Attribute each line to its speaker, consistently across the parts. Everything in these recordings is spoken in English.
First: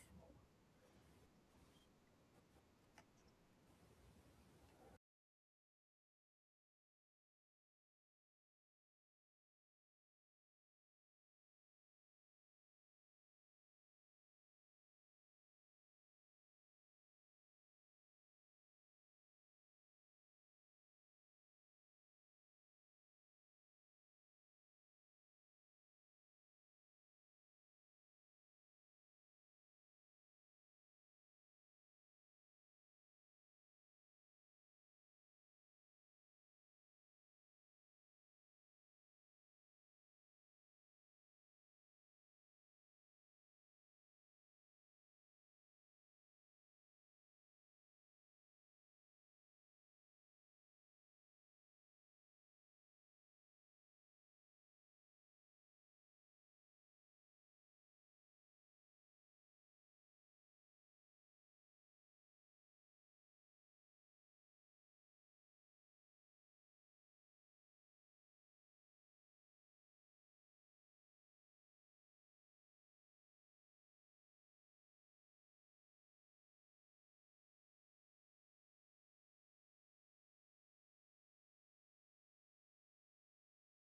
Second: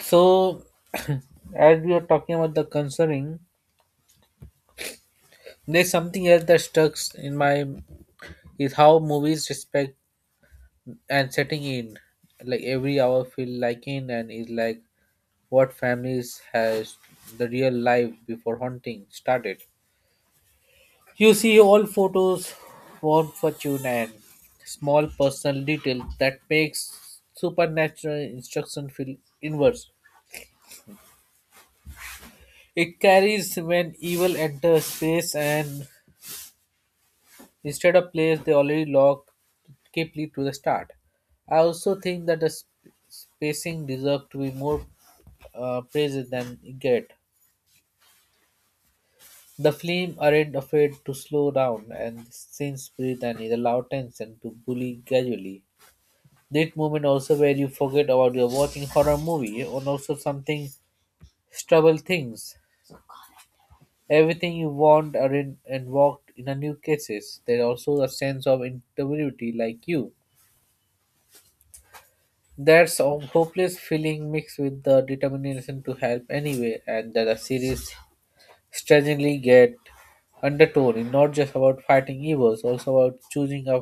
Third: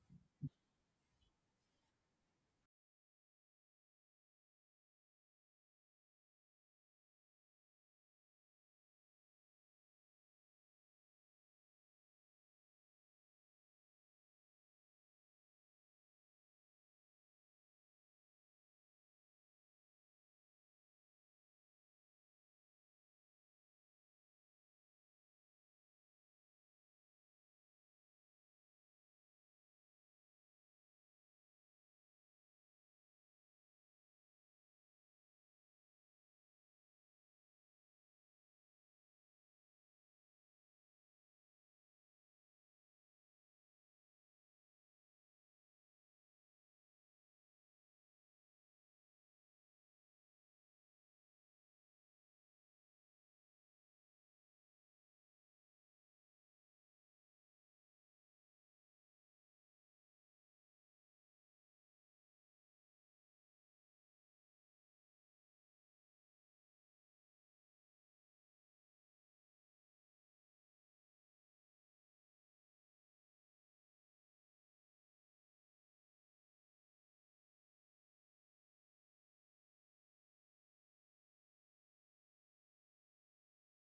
Speaker 1: So, as we are talking about the concerning, there's something else that stuck in my is how movies respect and setting in. Like every hour feel like in and is like what families has the real life before hunting started. You see all photos, warm fortune and small personal detail that makes supernatural instruction feel inverse. It carries when evil enters space and instead of players they already locked Kepley to the start. I also think that the spacing deserved to be more praised than it get. The flame aren't afraid to slow down and since breathe and it allow tension to bully gradually. That moment also where you forget about you're watching horror movie and also something trouble things. Everything you want are in and walked in a new cases. There also a sense of integrity like you. That's a hopeless feeling mixed with the determination to help anyway, and that the series strangely get undertone in not just about fighting evils, also about choosing a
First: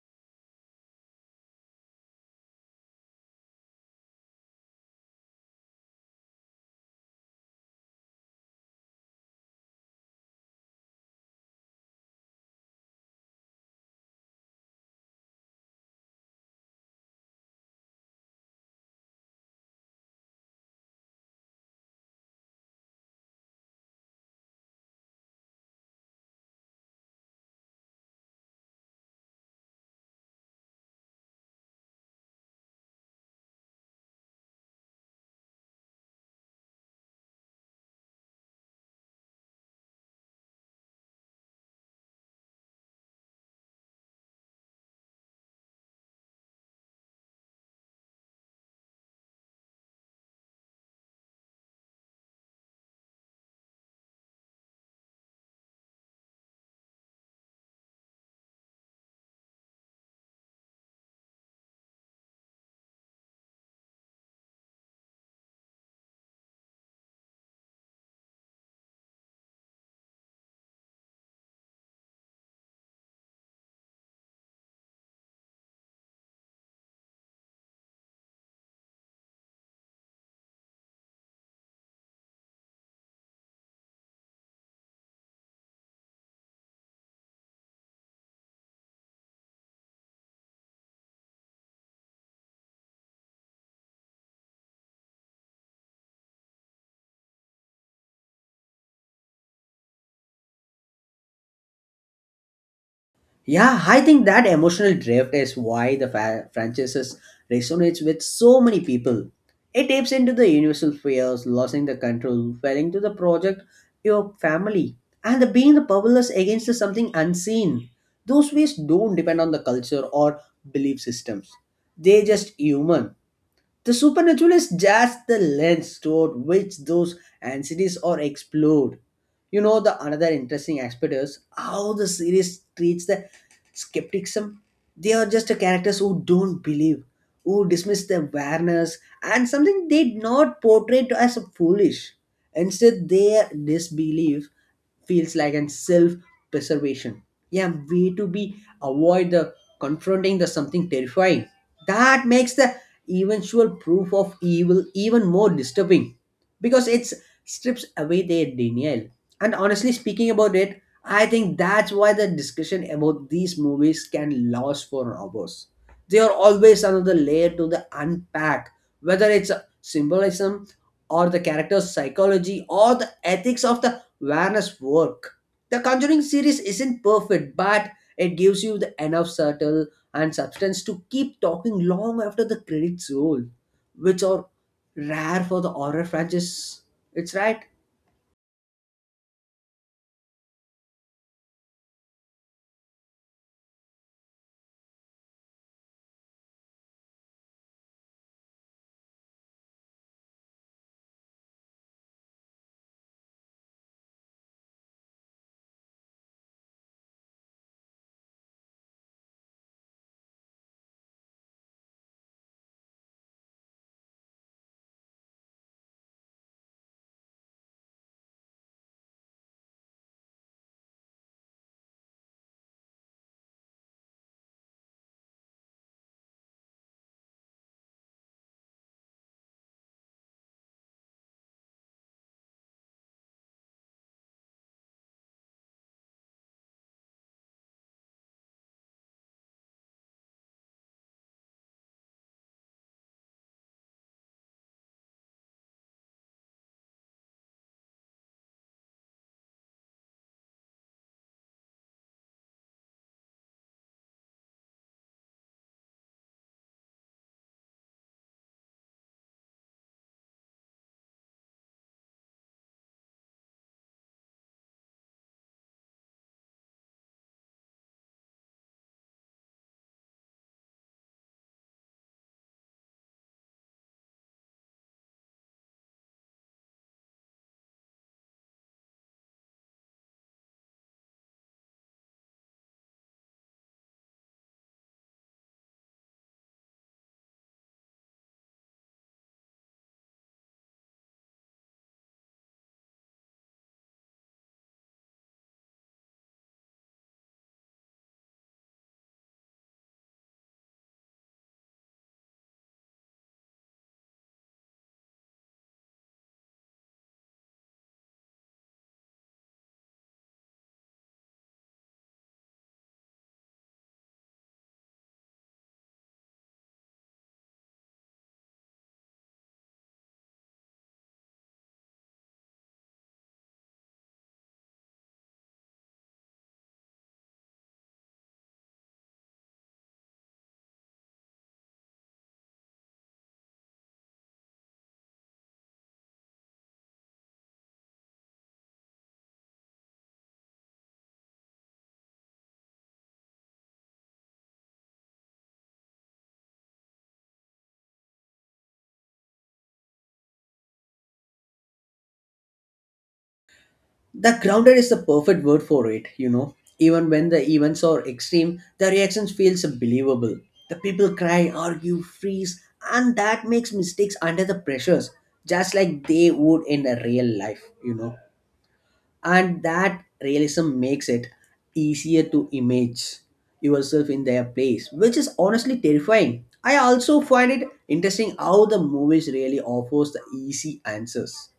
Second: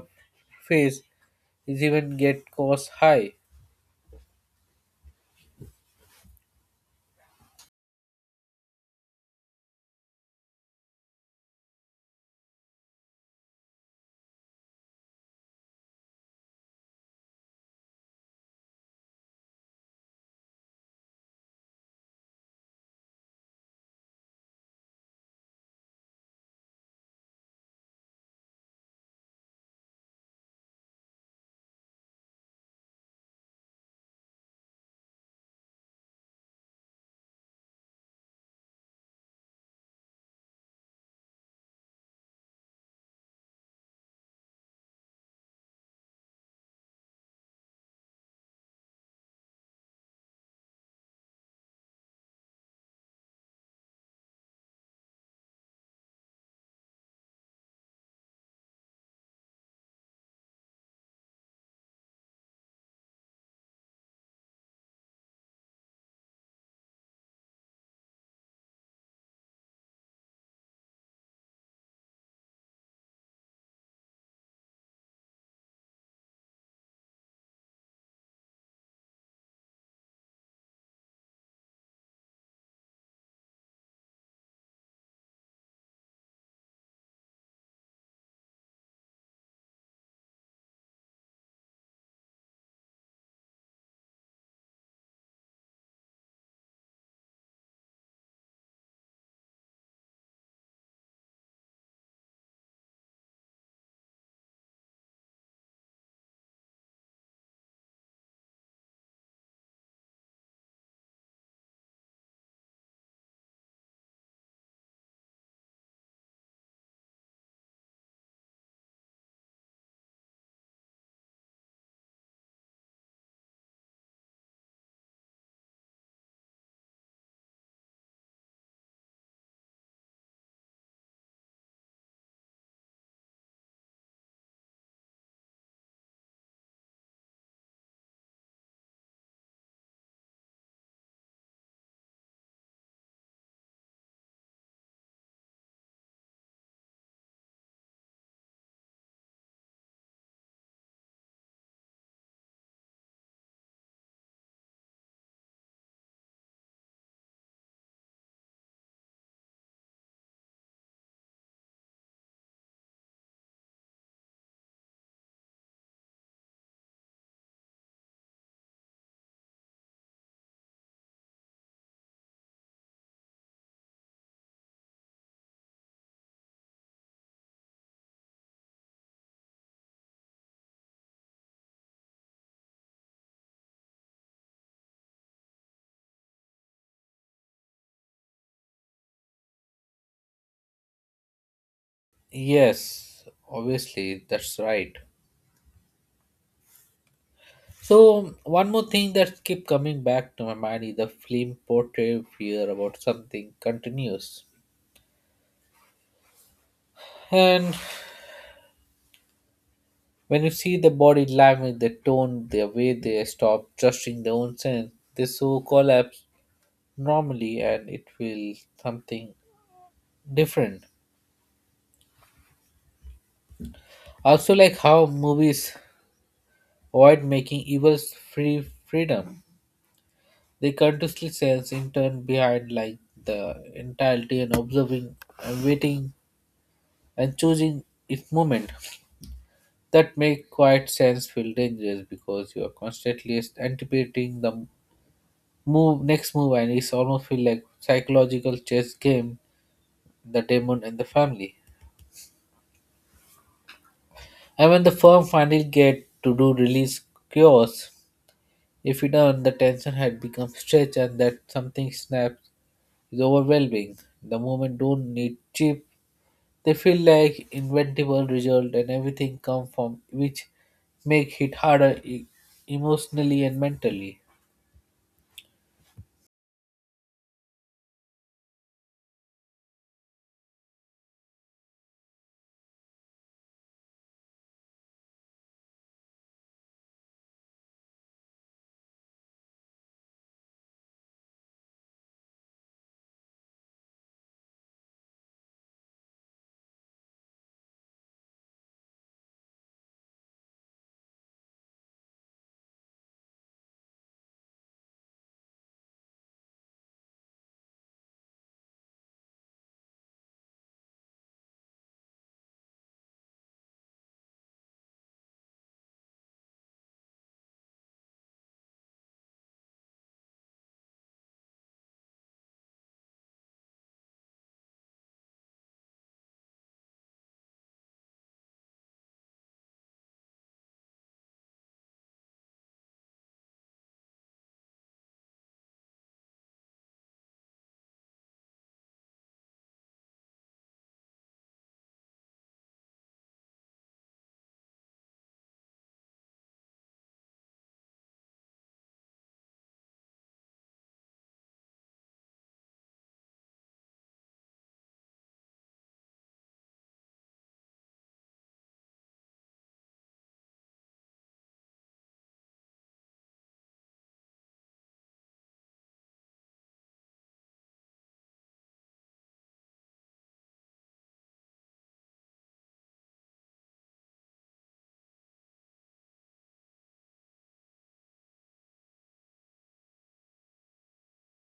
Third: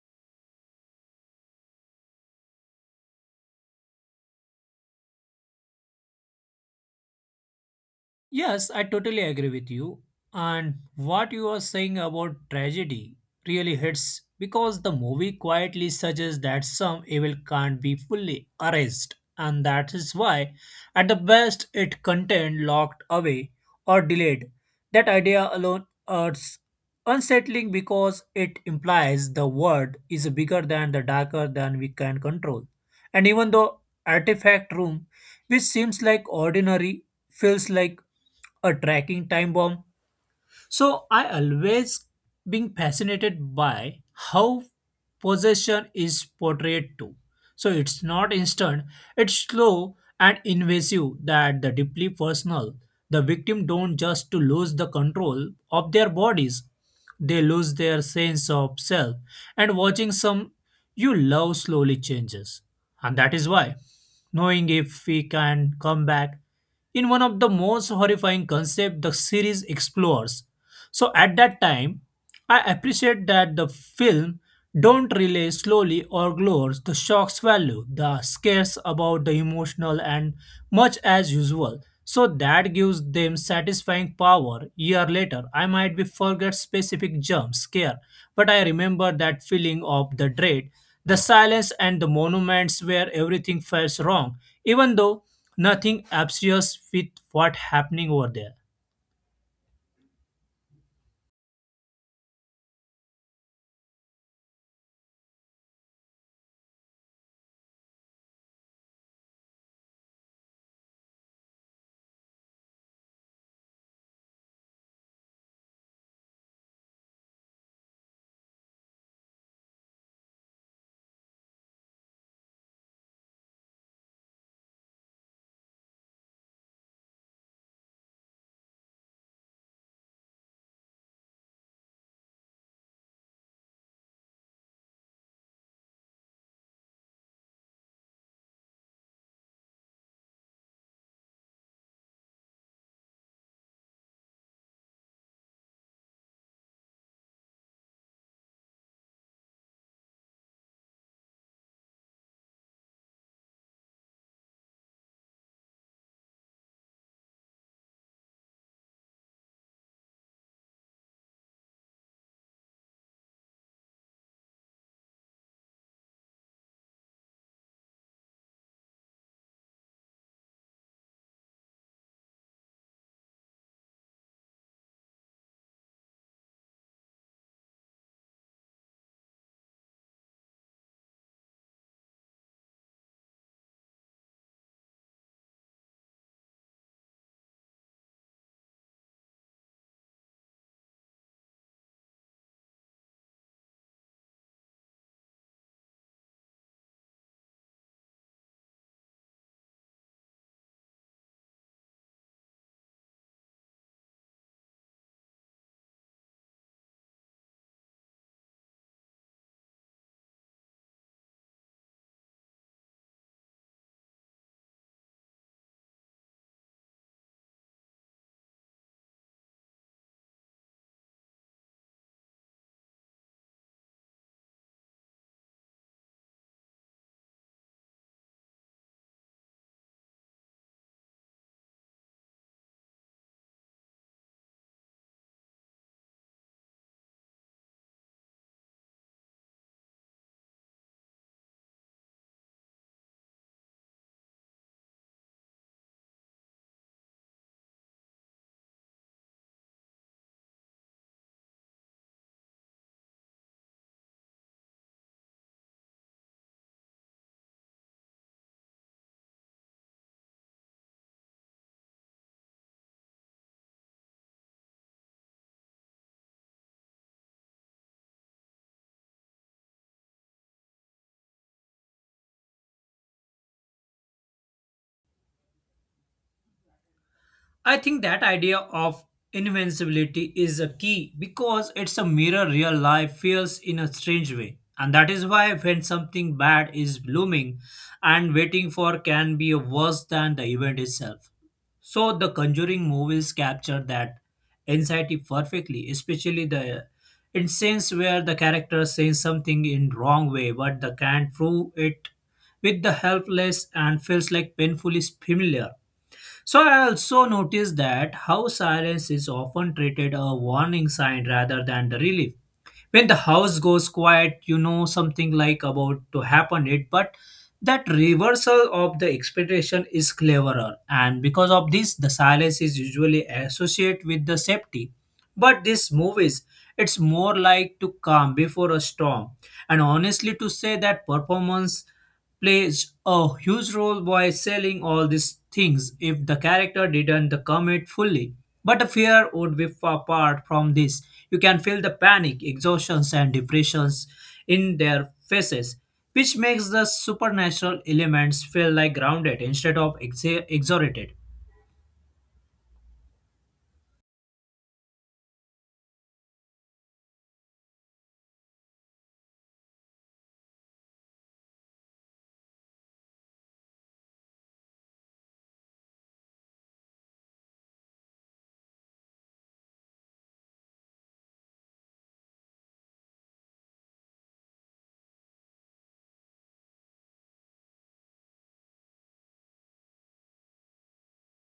Speaker 1: face is even get cost high.
Speaker 2: Yes, I totally agree with you. And what you are saying about tragedy really hits because the movie quietly suggests that some evil can't be fully erased, and that is why, at the best, it contained locked away or delayed. That idea alone is unsettling because it implies the world is bigger than the darker than we can control. And even though artifact room which seems like ordinary feels like a tracking time bomb, so I always being fascinated by how possession is portrayed too. So it's not instant, it's slow and invasive that the deeply personal. The victim don't just to lose the control of their bodies. They lose their sense of self, and watching some you love slowly changes. And that is why knowing if we can come back in one of the most horrifying concepts the series explores, so at that time, I appreciate that the film don't relay slowly or glores the shock's value, the scares about the emotional and much as usual. So that gives them satisfying power. Year later, I might be forget specific jump scare, but I remember that feeling of the dread, the silence and the monuments where everything felt wrong, even though nothing obscures with what happening over there.
Speaker 3: Yeah, I think that emotional drift is why the franchise resonates with so many people. It taps into the universal fears, losing the control, failing to the project, your family, and the being the powerless against the something unseen. Those fears don't depend on the culture or belief systems. They're just human. The supernatural is just the lens toward which those anxieties are explored. The another interesting aspect is how the series treats the skepticism. They are just the characters who don't believe, who dismiss the awareness and something they did not portray to as foolish. Instead, their disbelief feels like an self-preservation. Yeah, way to be avoid the confronting the something terrifying. That makes the eventual proof of evil even more disturbing because it strips away their denial. And honestly speaking about it, I think that's why the discussion about these movies can last for hours. They are always another layer to the unpack, whether it's symbolism or the character's psychology or the ethics of the Warner's work. The Conjuring series isn't perfect, but it gives you the enough subtle and substance to keep talking long after the credits roll, which are rare for the horror franchise. It's right.
Speaker 1: Yes, obviously that's right. So one more thing that keep coming back to my mind is the film portray fear about something continuous. And when you see the body language, the tone, the way they stop trusting their own sense, they so collapse normally and it will something different. Also like how movies avoid making evils freedom. They continuously sense in turn behind like the entirety and observing and waiting and choosing its moment. That make quiet sense feel dangerous because you are constantly anticipating the move next move and it's almost feel like psychological chess game the demon and the family and when the firm finally get to do release cures if you done the tension had become stretched and that something snaps is overwhelming the moment don't need cheap they feel like inventable result and everything come from which make hit harder emotionally and mentally.
Speaker 2: I think that idea of invincibility is a key because it's a mirror real life feels in a strange way. And that is why when something bad is blooming and waiting for can be worse than the event itself. So the conjuring movies capture that anxiety perfectly, especially the instance where the character says something in wrong way but they can't prove it with the helpless and feels like painfully familiar. So I also noticed that house silence is often treated a warning sign rather than the relief. When the house goes quiet, you know something like about to happen it, but that reversal of the expectation is cleverer. And because of this, the silence is usually associated with the safety. But this movies, it's more like to calm before a storm. And honestly, to say that performance plays a huge role by selling all these things if the character didn't commit fully. But the fear would be far apart from this. You can feel the panic, exhaustions, and depressions in their faces, which makes the supernatural elements feel like grounded instead of exhorted.
Speaker 3: The grounded is the perfect word for it. Even when the events are extreme, the reactions feels believable. The people cry, argue, freeze, and that makes mistakes under the pressures, just like they would in a real life. And that realism makes it easier to image yourself in their place, which is honestly terrifying. I also find it interesting how the movies really offers the easy answers.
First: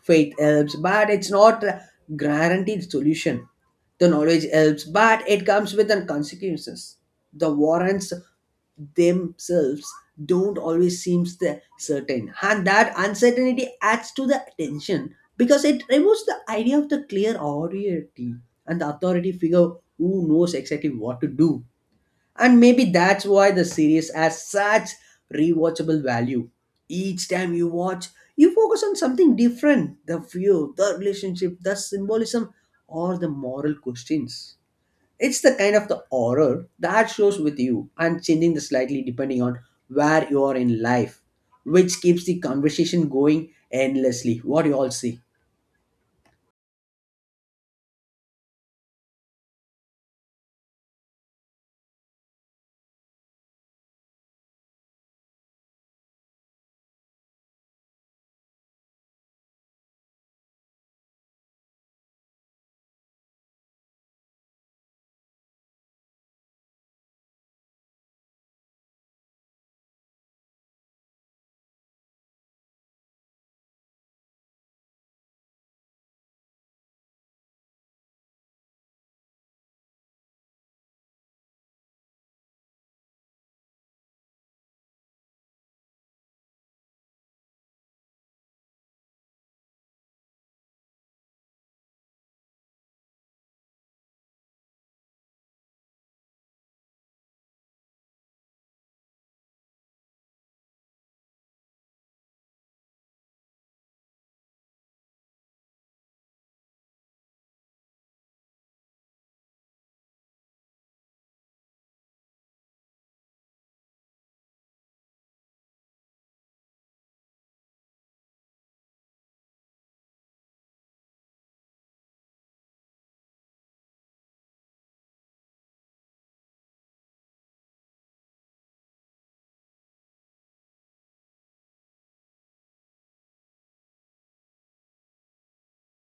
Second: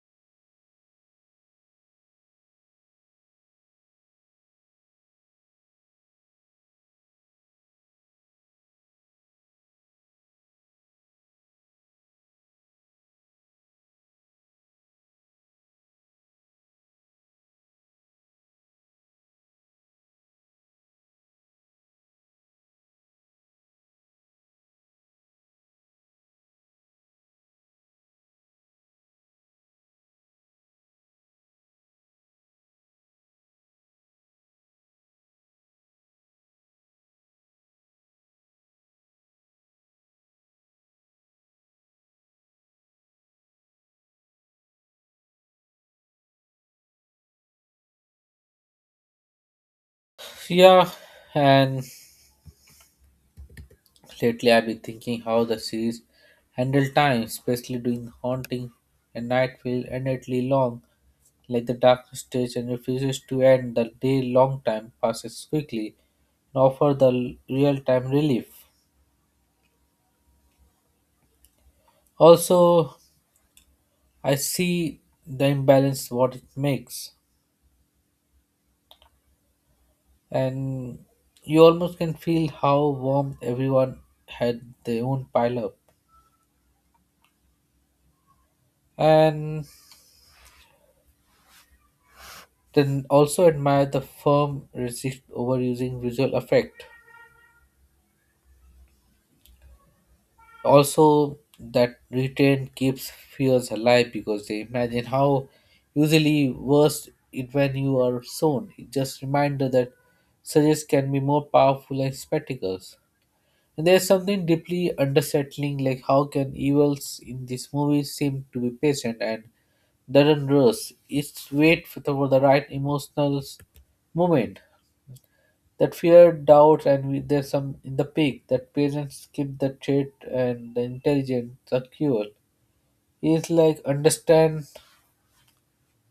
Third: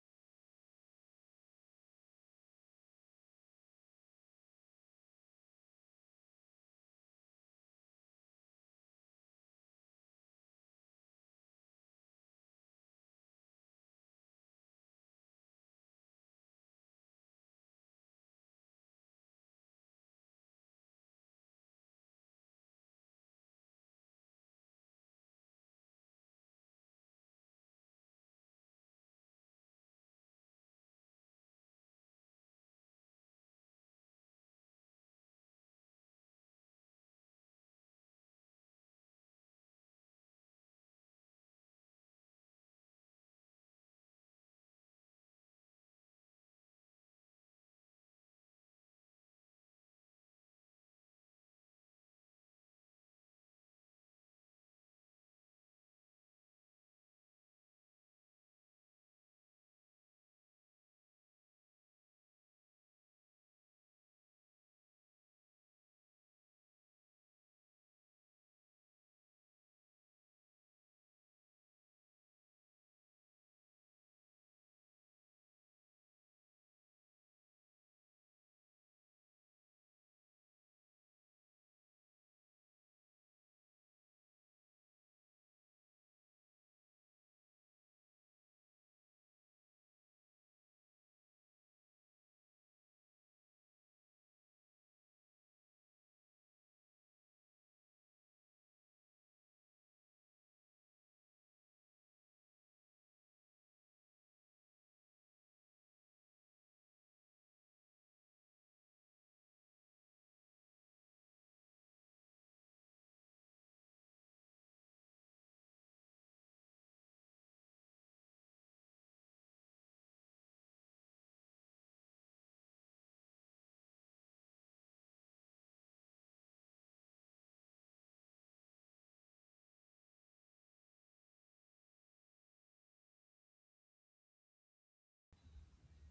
Speaker 3: Faith helps, but it's not a guaranteed solution. The knowledge helps, but it comes with the consequences. The warrants themselves don't always seem certain, and that uncertainty adds to the tension because it removes the idea of the clear authority and the authority figure who knows exactly what to do. And maybe that's why the series has such rewatchable value. Each time you watch, you focus on something different the view, the relationship, the symbolism, or the moral questions. It's the kind of the horror that shows with you and changing the slightly depending on where you are in life, which keeps the conversation going endlessly. What do you all see?
Speaker 1: Yeah, and lately, I've been thinking how the series handle time, especially during haunting and night feel endlessly long, like the darkness stage and refuses to end. The day long time passes quickly and offer the real time relief. Also, I see the imbalance what it makes, and you almost can feel how warm everyone had their own pile up. And then also admire the firm resist overusing visual effect. Also, that retain keeps fears alive because they imagine how usually worse it when you are shown. It just reminder that suggests can be more powerful as spectacles. And there's something deeply unsettling, like how can evils in this movie seem to be patient and doesn't rush. It's wait for for the right emotional moment. That fear, doubt, and we, there's some in the pig. That parents keep the trait and the intelligence secure. Is like understand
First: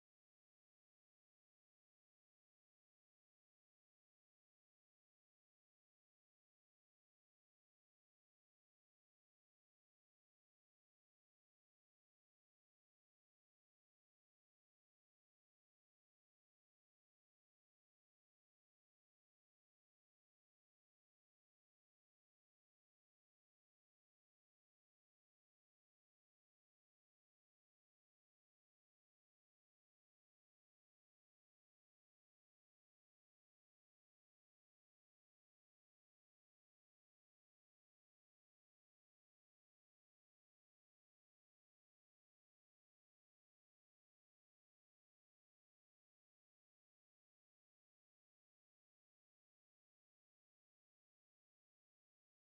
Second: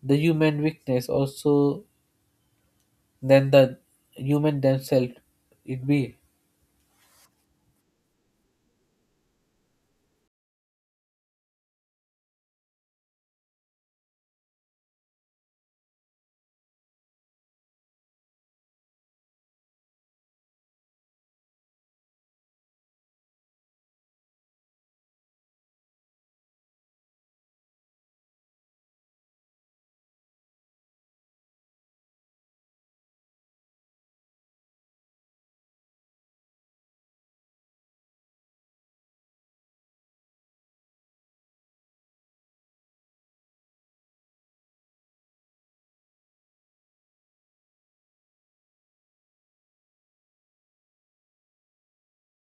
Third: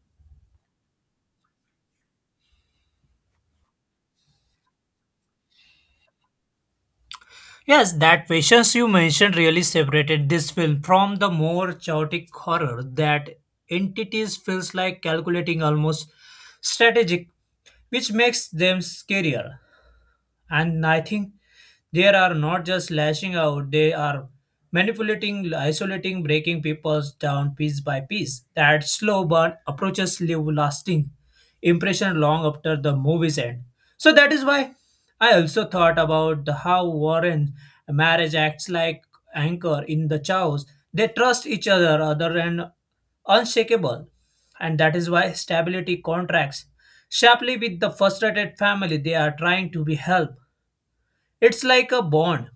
Speaker 1: the human weakness also than the human themselves. It be
Speaker 2: Yes, that patience you mentioned really separated this film from the more chaotic horror that entities feels like calculating almost strategic, which makes them scarier. And I think they are not just lashing out, they are manipulating, isolating, breaking people down piece by piece. That slow burn approaches leave lasting impression long after the movie's end. So that is why I also thought about the how Warren marriage acts like anchor in the chaos. They trust each other other than unshakable. And that is why stability contracts sharply with the frustrated family they are trying to be help. It's like a bond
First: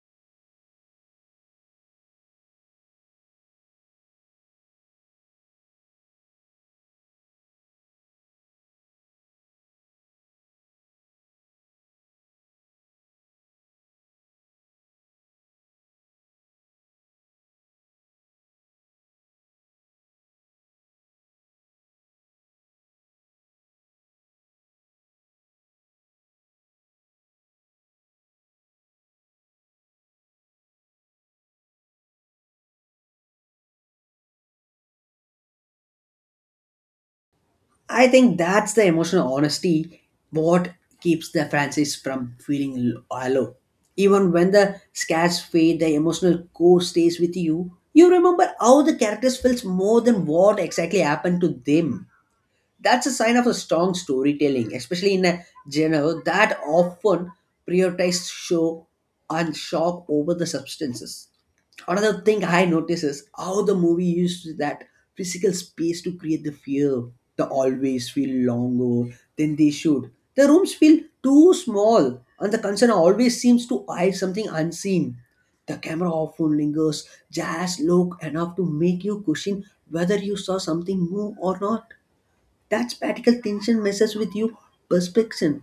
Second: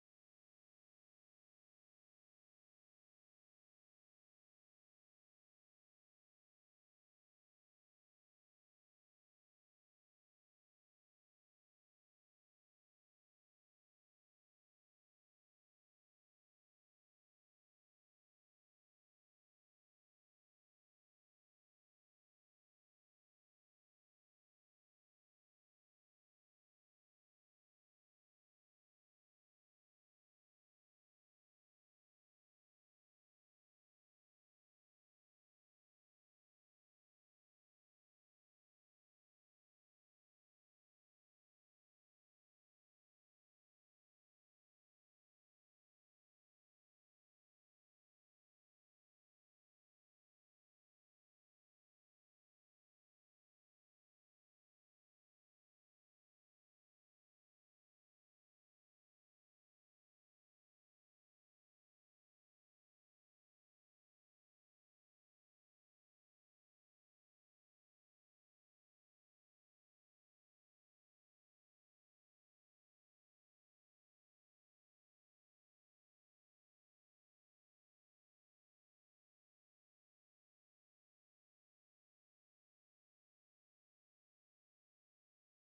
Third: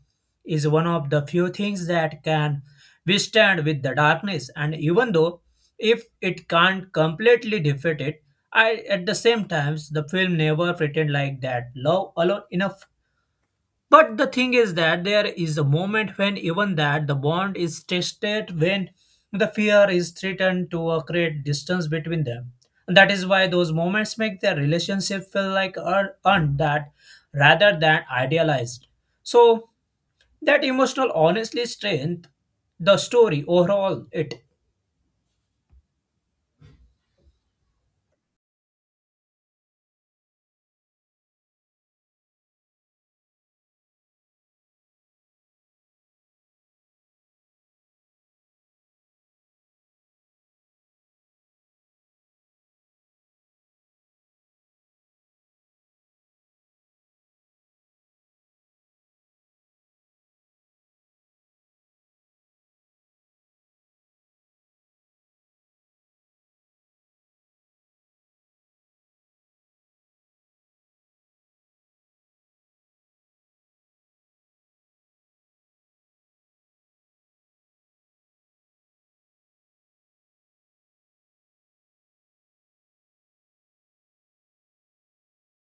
Speaker 2: is one of the few things that can withstand with the darkness, and even though if it can't completely defeat it, I at the same times the film never pretend like that love alone enough. But the thing is that there is a moment when even that the bond is tested when the fear is threatened to create distance between them. And that is why those moments make their relationship feel like earned that rather than idealized. So that emotional honestly strength the story overall it.
Speaker 3: I think that's the emotional honesty what keeps the Francis from feeling hollow. Even when the scars fade, the emotional core stays with you. You remember how the characters felt more than what exactly happened to them. That's a sign of a strong storytelling, especially in a genre that often prioritizes show and shock over the substances. Another thing I notice is how the movie used that physical space to create the fear. The always feel longer than they should. The rooms feel too small, and the concern always seems to hide something unseen. The camera often lingers just long enough to make you question whether you saw something move or not. That spatial tension messes with you perception.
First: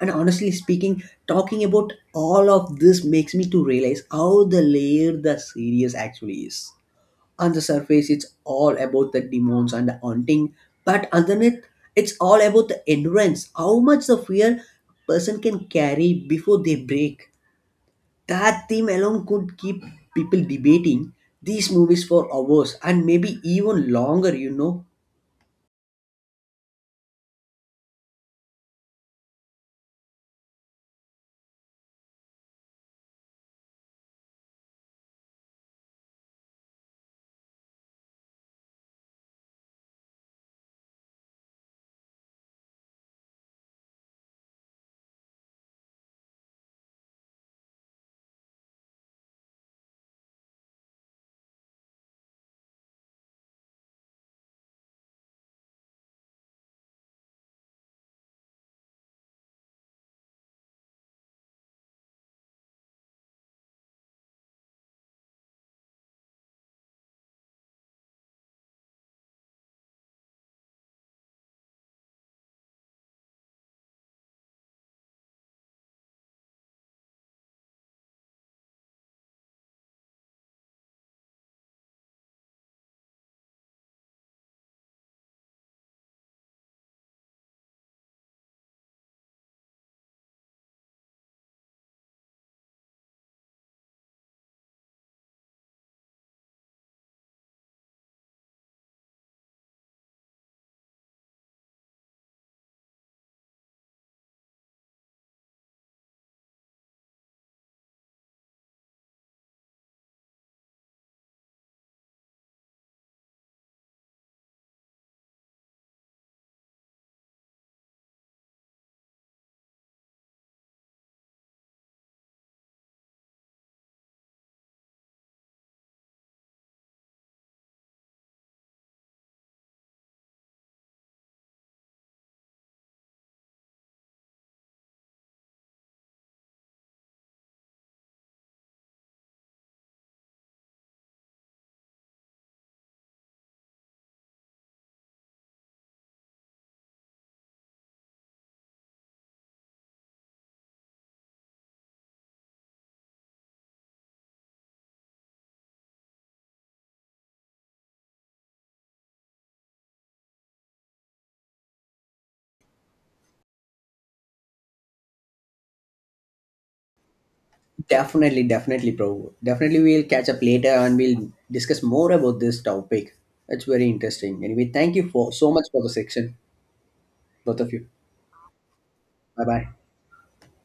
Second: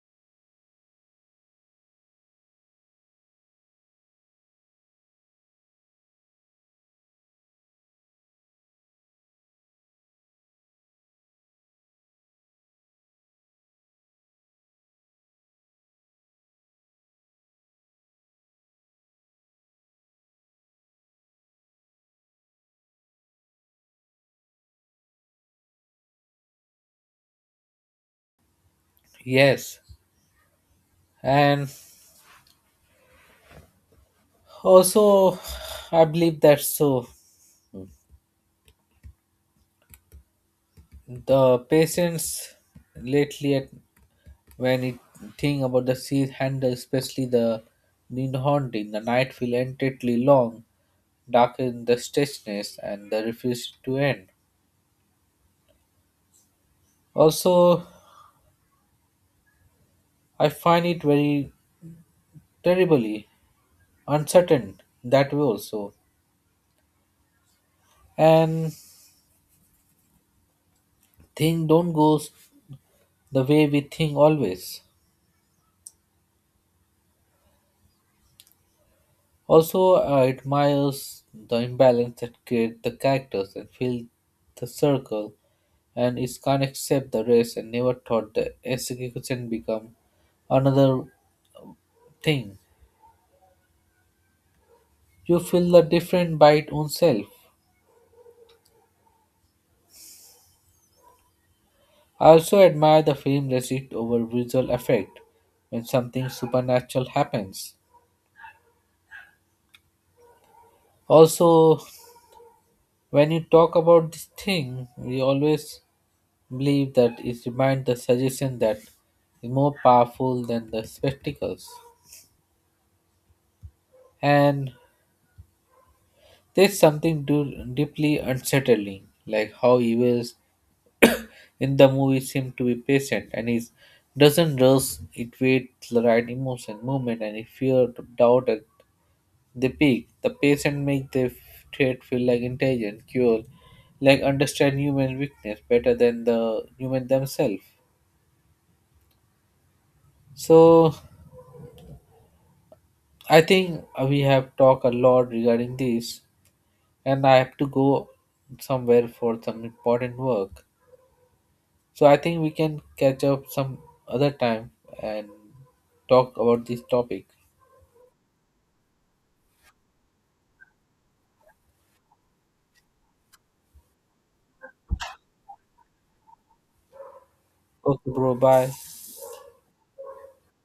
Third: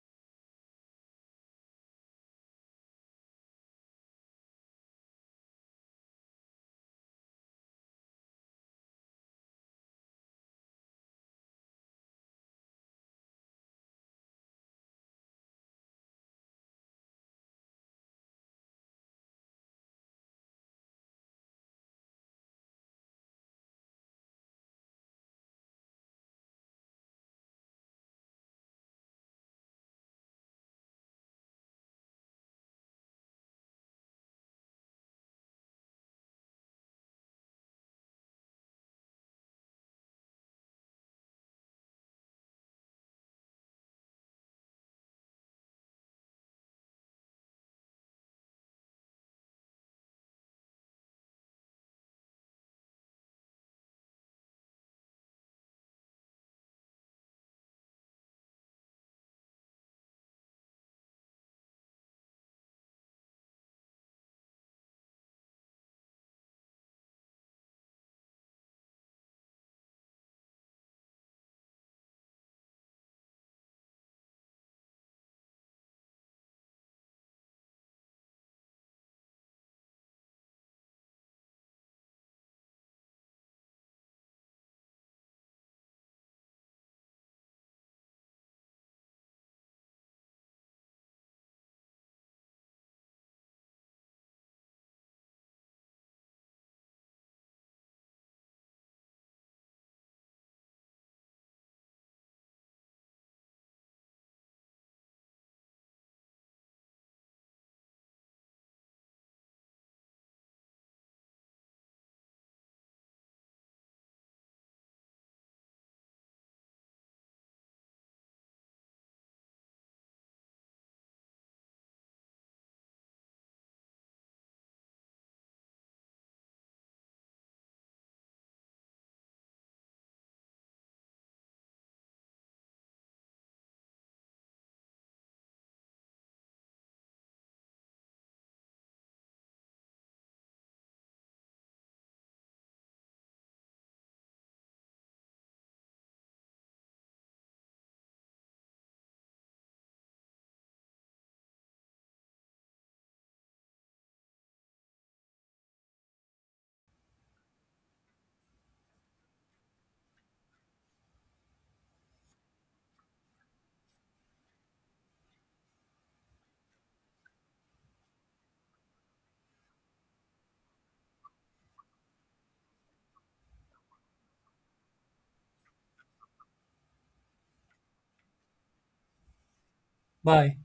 Speaker 3: And honestly speaking, talking about all of this makes me to realize how the layer the series actually is. On the surface, it's all about the demons and the haunting, but underneath, it's all about the endurance, how much the fear person can carry before they break. That theme alone could keep people debating these movies for hours and maybe even longer.
Speaker 1: yes, and also I believe that so the patients lately at when it think about the sea handle, especially the Ninhorn haunting the night feel entirely long darken the stretchness and the refuse to end. Also, I find it very terribly uncertain that way also. And thing don't goes the way we think always. Also, I admires the imbalance that create the characters and fill the circle and it can't accept the race and never thought the execution become another thing. You feel the different by its own self. I also admire the film receipt over visual effect when something supernatural happens. Also, when you talk about this thing, we always believe that it reminds the suggestion that is more powerful than the spectacles. And there's something deeply unsettling, like how evils in the movie seem to be patient and is doesn't rush it waits the right emotion moment and if fear doubt they pick the patient, make the trait feel like intelligent, cure, like understand human weakness better than the human themselves. So I think we have talked a lot regarding this, and I have to go somewhere for some important work. So I think we can catch up some other time and talk about this topic.
Speaker 3: Definitely, definitely, bro. Definitely, we'll catch up later and we'll discuss more about this topic. It's very interesting. Anyway, thank you for so much for the section, both of you.
Speaker 1: Okay, bro. Bye.
Speaker 3: Bye bye.
Speaker 2: Bye.